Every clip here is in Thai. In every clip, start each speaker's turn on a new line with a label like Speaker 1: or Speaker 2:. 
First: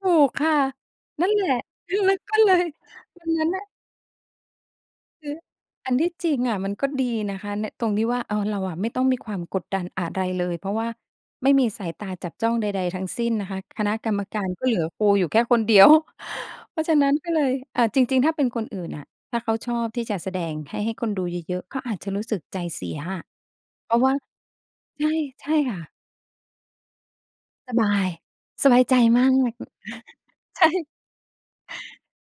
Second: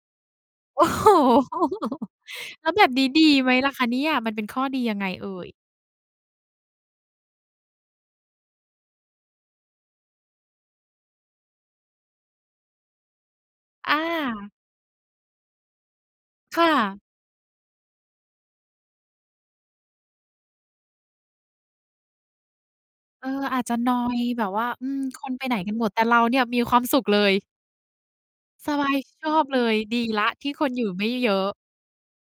Speaker 1: ถูกค่ะ
Speaker 2: โอ้โฮ!
Speaker 1: นั่นแหละ อือ มันก็เล
Speaker 2: แ
Speaker 1: ย
Speaker 2: ล้วแบบนี้ด
Speaker 1: ว
Speaker 2: ี
Speaker 1: ันนั
Speaker 2: ไ
Speaker 1: ้น
Speaker 2: หม
Speaker 1: น่ะ
Speaker 2: ล่ะคะเนี่ย มันเป็นข้อดียังไง
Speaker 1: ค
Speaker 2: เอ
Speaker 1: ือ
Speaker 2: ่ย?
Speaker 1: อันที่จริงอะมันก็ดีนะคะ ใน ตรงที่ว่า เออ เราอะไม่ต้องมีความกดดันอะไรเลย เพราะว่าไม่มีสายตาจับจ้องใด ๆ ทั้งสิ้นนะคะ ค
Speaker 2: อ
Speaker 1: ณะกรรมกา
Speaker 2: า
Speaker 1: รก็เหลือครูอยู่แค่คน เดียว
Speaker 2: ค่
Speaker 1: เพราะฉะ
Speaker 2: ะ
Speaker 1: นั้นก็เลย อ่า จริง ๆ ถ้าเป็นคนอื่นน่ะ ถ้าเขาชอบที่จะแสดงให้ ให้คนดูเยอะ ๆ ก็อาจจะรู้สึกใจเสียค่ะ
Speaker 2: เอ่อ อาจจะ
Speaker 1: เ
Speaker 2: น
Speaker 1: พ
Speaker 2: อ
Speaker 1: ราะว่า
Speaker 2: ยแบบว่า "อืม
Speaker 1: ใช่
Speaker 2: คนไป
Speaker 1: ใช
Speaker 2: ไห
Speaker 1: ่
Speaker 2: นกั
Speaker 1: ค
Speaker 2: น
Speaker 1: ่
Speaker 2: หมด?"
Speaker 1: ะ
Speaker 2: แต่เราเนี่ยมีความสุขเลย
Speaker 1: สบาย ส
Speaker 2: ส
Speaker 1: บาย
Speaker 2: บา
Speaker 1: ใจ
Speaker 2: ย
Speaker 1: ม
Speaker 2: ช
Speaker 1: าก
Speaker 2: อ
Speaker 1: เล
Speaker 2: บ
Speaker 1: ย
Speaker 2: เลย ดีแล้วที่
Speaker 1: ใช
Speaker 2: ค
Speaker 1: ่
Speaker 2: นอยู่ไม่เยอะ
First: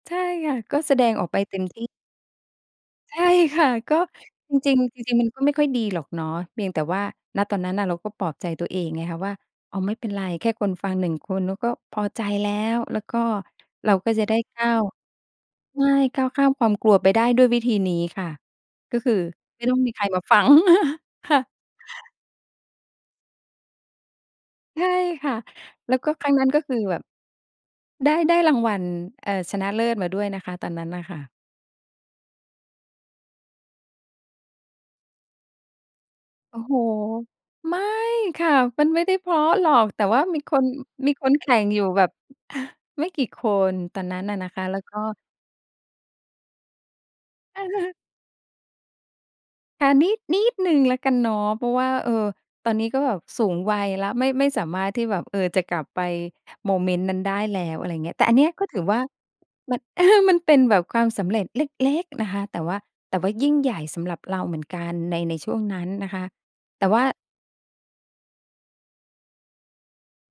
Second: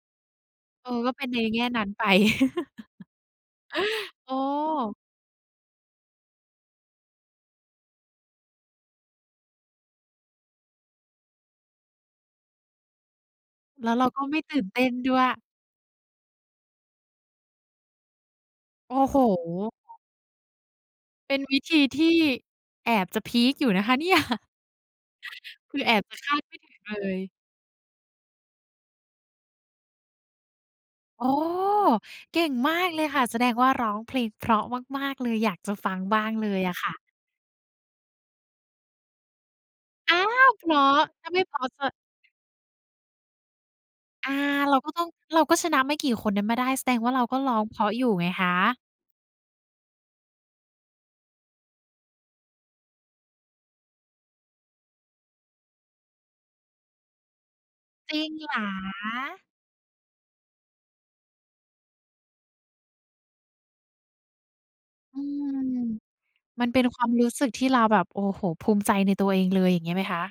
Speaker 1: ใช่ค่ะ ก็
Speaker 2: เอ
Speaker 1: แส
Speaker 2: อ
Speaker 1: ด
Speaker 2: ก็
Speaker 1: ง
Speaker 2: เป
Speaker 1: อ
Speaker 2: ็
Speaker 1: อ
Speaker 2: น
Speaker 1: ก
Speaker 2: ใ
Speaker 1: ไป
Speaker 2: น
Speaker 1: เต
Speaker 2: แง
Speaker 1: ็
Speaker 2: ่
Speaker 1: มท
Speaker 2: นั
Speaker 1: ี
Speaker 2: ้
Speaker 1: ่
Speaker 2: นไป
Speaker 1: ใช่ค่ะ ก็
Speaker 2: อ๋
Speaker 1: จริง ๆ
Speaker 2: อ
Speaker 1: จริง ๆ มันก็ไม่ค่อยดีหรอกเนาะ เพียงแต่ว่า ณ ตอนนั้นน่ะเราก็ปลอบใจตัวเองไงคะว่า "อ๋อ ไม่เป็นไรแค่คนฟัง 1 คนเราก็พอใจแล้ว" แล้วก็
Speaker 2: แ
Speaker 1: เ
Speaker 2: ล้
Speaker 1: รา
Speaker 2: วเรา
Speaker 1: ก็
Speaker 2: ก็
Speaker 1: จะได
Speaker 2: ไม
Speaker 1: ้
Speaker 2: ่ต
Speaker 1: ก
Speaker 2: ื่น
Speaker 1: ้า
Speaker 2: เต
Speaker 1: ว
Speaker 2: ้นด้วย
Speaker 1: ใช่ ก้าวข้ามความกลัวไปได้ด้วยวิธีนี้ค่ะ
Speaker 2: โอ
Speaker 1: ก็
Speaker 2: ้
Speaker 1: คื
Speaker 2: โ
Speaker 1: อ
Speaker 2: ฮ! อ
Speaker 1: ไม่ต้องมีใครมาฟัง ค
Speaker 2: เป็
Speaker 1: ่
Speaker 2: น
Speaker 1: ะ
Speaker 2: วิธีที่ แอบจะพีกอยู่นะคะเนี่ย
Speaker 1: ใช่ค่ะ
Speaker 2: คือแ
Speaker 1: แ
Speaker 2: อ
Speaker 1: ล้ว
Speaker 2: บ
Speaker 1: ก็
Speaker 2: จะ
Speaker 1: ค
Speaker 2: ค
Speaker 1: รั้ง
Speaker 2: าด
Speaker 1: นั้น
Speaker 2: ไม่
Speaker 1: ก็
Speaker 2: ถ
Speaker 1: ค
Speaker 2: ึ
Speaker 1: ื
Speaker 2: ง
Speaker 1: อ
Speaker 2: เ
Speaker 1: แบบ
Speaker 2: ลย
Speaker 1: ได้ ได้รางวัล เอ่อ ชนะเลิศมาด้วยนะคะ ตอนนั้นน่ะค่
Speaker 2: โอ้!
Speaker 1: ะ
Speaker 2: เก่งมากเลยค่ะ แสดงว่าร้องเพลงเพราะมาก ๆ เลย อยากจะฟังบ้างเล
Speaker 1: โอ
Speaker 2: ย
Speaker 1: ้โ
Speaker 2: อ
Speaker 1: ฮ
Speaker 2: ะค่ะ
Speaker 1: ไม่ค่ะ มันไม่ได้เพราะหรอก แต่
Speaker 2: อ้
Speaker 1: ว
Speaker 2: า
Speaker 1: ่ามี
Speaker 2: ว
Speaker 1: คน
Speaker 2: เหรอ?
Speaker 1: มี
Speaker 2: ถ
Speaker 1: ค
Speaker 2: ้า
Speaker 1: น
Speaker 2: ไม่
Speaker 1: แข
Speaker 2: เพ
Speaker 1: ่
Speaker 2: รา
Speaker 1: ง
Speaker 2: ะ
Speaker 1: อ
Speaker 2: จ
Speaker 1: ยู่
Speaker 2: ะ
Speaker 1: แบบ อ่า ไม่กี่คน ตอนนั้น
Speaker 2: อา
Speaker 1: อะนะคะ
Speaker 2: เร
Speaker 1: แล
Speaker 2: า
Speaker 1: ้ว
Speaker 2: ก็
Speaker 1: ก็
Speaker 2: ต้อง เราก็ชนะไม่กี่คนนั้นมาได้ แสดงว่าเราก็ร้องเพราะอยู่ไงคะ
Speaker 1: ค่ะ นิด นิดหนึ่งแล้วกันเนาะ เพราะว่า เอ่อ ตอนนี้ก็แบบสูงวัยแล้ว ไม่ ไม่สามารถที่แบบ เอ่อ จะกลับไปโมเมนต์นั้นได้แล้ว อะไรเง
Speaker 2: จ
Speaker 1: ี้ย
Speaker 2: ร
Speaker 1: แต
Speaker 2: ิ
Speaker 1: ่
Speaker 2: ง
Speaker 1: อันเนี้
Speaker 2: เ
Speaker 1: ย
Speaker 2: หร
Speaker 1: ก็ถือว่า
Speaker 2: อ?
Speaker 1: มัน มันเป็นแบบความสำเร็จเล็ก ๆ นะคะ แต่ว่า แต่ว่ายิ่งใหญ่สำหรับเราเหมือนกันใ
Speaker 2: อ
Speaker 1: น
Speaker 2: ื
Speaker 1: ใน
Speaker 2: ม
Speaker 1: ช่วงนั้นนะคะ
Speaker 2: มันเป็
Speaker 1: แต
Speaker 2: น
Speaker 1: ่ว
Speaker 2: ค
Speaker 1: ่
Speaker 2: ว
Speaker 1: า
Speaker 2: ามรู้สึกที่เราแบบ โอ้โฮ ภูมิใจในตัวเองเลย อย่างนี้ไหมคะ?